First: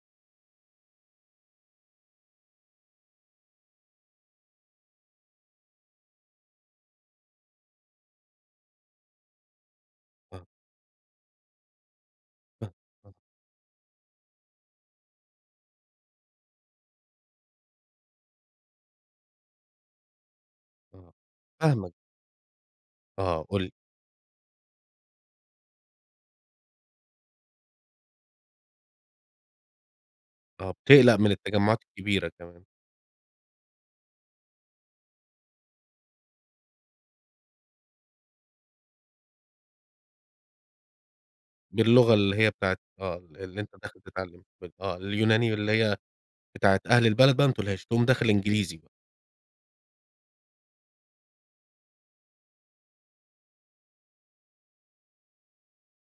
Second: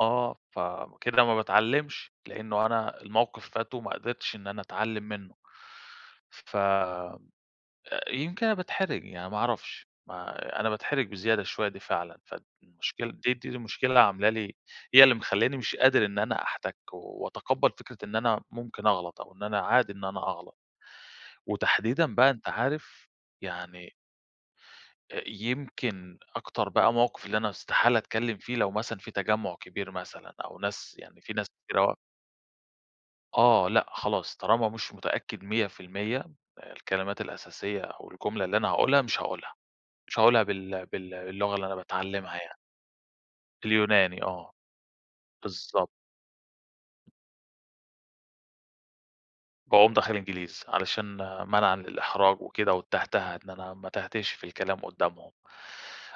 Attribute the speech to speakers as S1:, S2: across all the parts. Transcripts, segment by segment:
S1: آه، فكده ما باتعلمش؛ لإنه أنا الموقف فات وما قدرتش إن أنا أتعلم منّه، ف آآ يمكن أنا باتحرج يعني، ما أعرفش
S2: آه.
S1: ما أنا باتحرج بزيادة شويّة دي فعلًا، فالمشكلة
S2: [unintelligible]
S1: دي دي المشكلة اللي عاملة لي هي اللي مخلياني مش قادر إن أنا أحتك، وأتقبّل فكرة إن أنا ممكن أغلط، أو إن أنا عادي إن أنا أغلط،
S2: آه، فاهمك.
S1: وتحديدًا بقى أنت عارف
S2: آه، قُل لي.
S1: يعني أ يمكن أكتر بقى موقف اللي أنا استحالة أتكلّم فيه لو مثلًا في تجمع كبير مثلًا، أو
S2: آه،
S1: ناس
S2: بتقلق
S1: يعني
S2: من
S1: في ناس
S2: التجمعات
S1: كتيرة و
S2: الكبيرة كمان.
S1: آه لأ خلاص طالما مش متأكّد 100% الكلمات الأساسية أو الجملة اللي أنا هاقولها مش هاقولها، مش هاقولها بال بال باللغة اللي أنا
S2: باللغة
S1: باتعلمها
S2: اللي هي
S1: يعني
S2: بتاعة آه، ال اللي أنت داخل
S1: اليوناني
S2: تتعلم
S1: آه،
S2: م آه، اليوناني اللي
S1: بالضب
S2: هي بتاعة أهل البلد بقى ما تقولهاش، تقوم داخل إنجليزي ب
S1: باقوم داخل إنجليزي، علشان منعًا للإحراج وكده والتهتهة، إن أنا ما اتهتهش في الكلام قدّامهم،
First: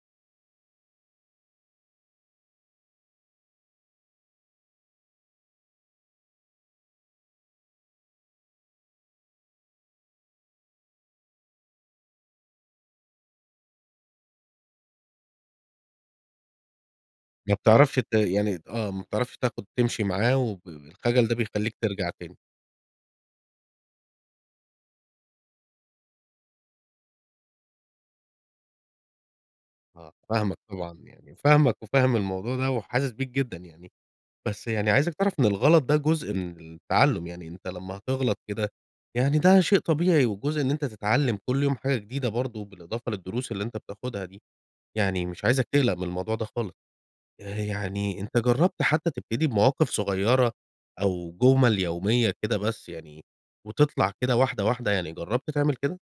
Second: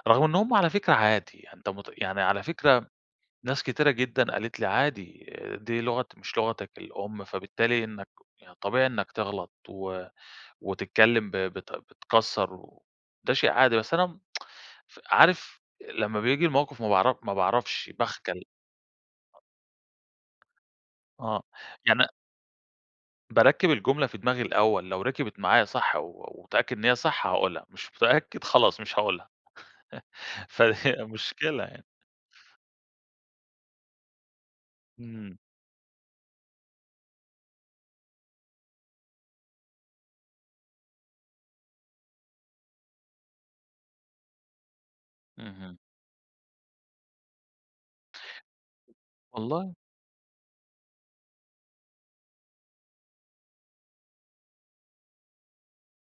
S1: رغم إن هم على فكرة عادي، أنت مت يعني على فكرة، ناس كتيرة جدًا قالت لي عادي، دي لغة مش لغتك الأم فبالتالي إنّك يعني طبيعي إنّك تغلط و وتتكلّم ب بت بتكسر و ده شيء عادي، بس أنا امم ف عارف لمّا بييجي الموقف ما باعرف ما
S2: ما
S1: باعرفش
S2: بتعرفش ت
S1: باخجل.
S2: يعني آه، ما بتعرفش تاخد تمشي معاه وب الخجل ده
S1: آه،
S2: بيخليك
S1: يعني
S2: ترجع تاني.
S1: باركِّب الجملة في دماغي الأوّل، لو ركبت معايا صح و واتأكد إن هي صح هاقولها، مش متأكّد خلاص مش هاقولها،
S2: آه، فاهمك
S1: فهي
S2: طبعًا، يعني
S1: مشكلة
S2: فاهمك
S1: يعني.
S2: وفاهم الموضوع ده وحاسس بيك جدًا يعني، بس يعني عايزك تعرف
S1: امم.
S2: إن الغلط ده جزء من التعلّم، يعني أنت لمّا هتغلط كده يعني ده شيء طبيعي، وجزء إن أنت تتعلّم كل يوم حاجة جديدة برضو بالإضافة للدروس اللي أنت بتاخدها دي، يعني مش عايزك
S1: اهم.
S2: تقلق من الموضوع ده خالص. آآ يعني أنت جرّبت حتّى تبتدي
S1: والله
S2: بمواقف صغيّرة أو جُمَل يوميّة كده بس يعني، وتطلَع كده واحدة واحدة، يعني جرّبت تعمل كده؟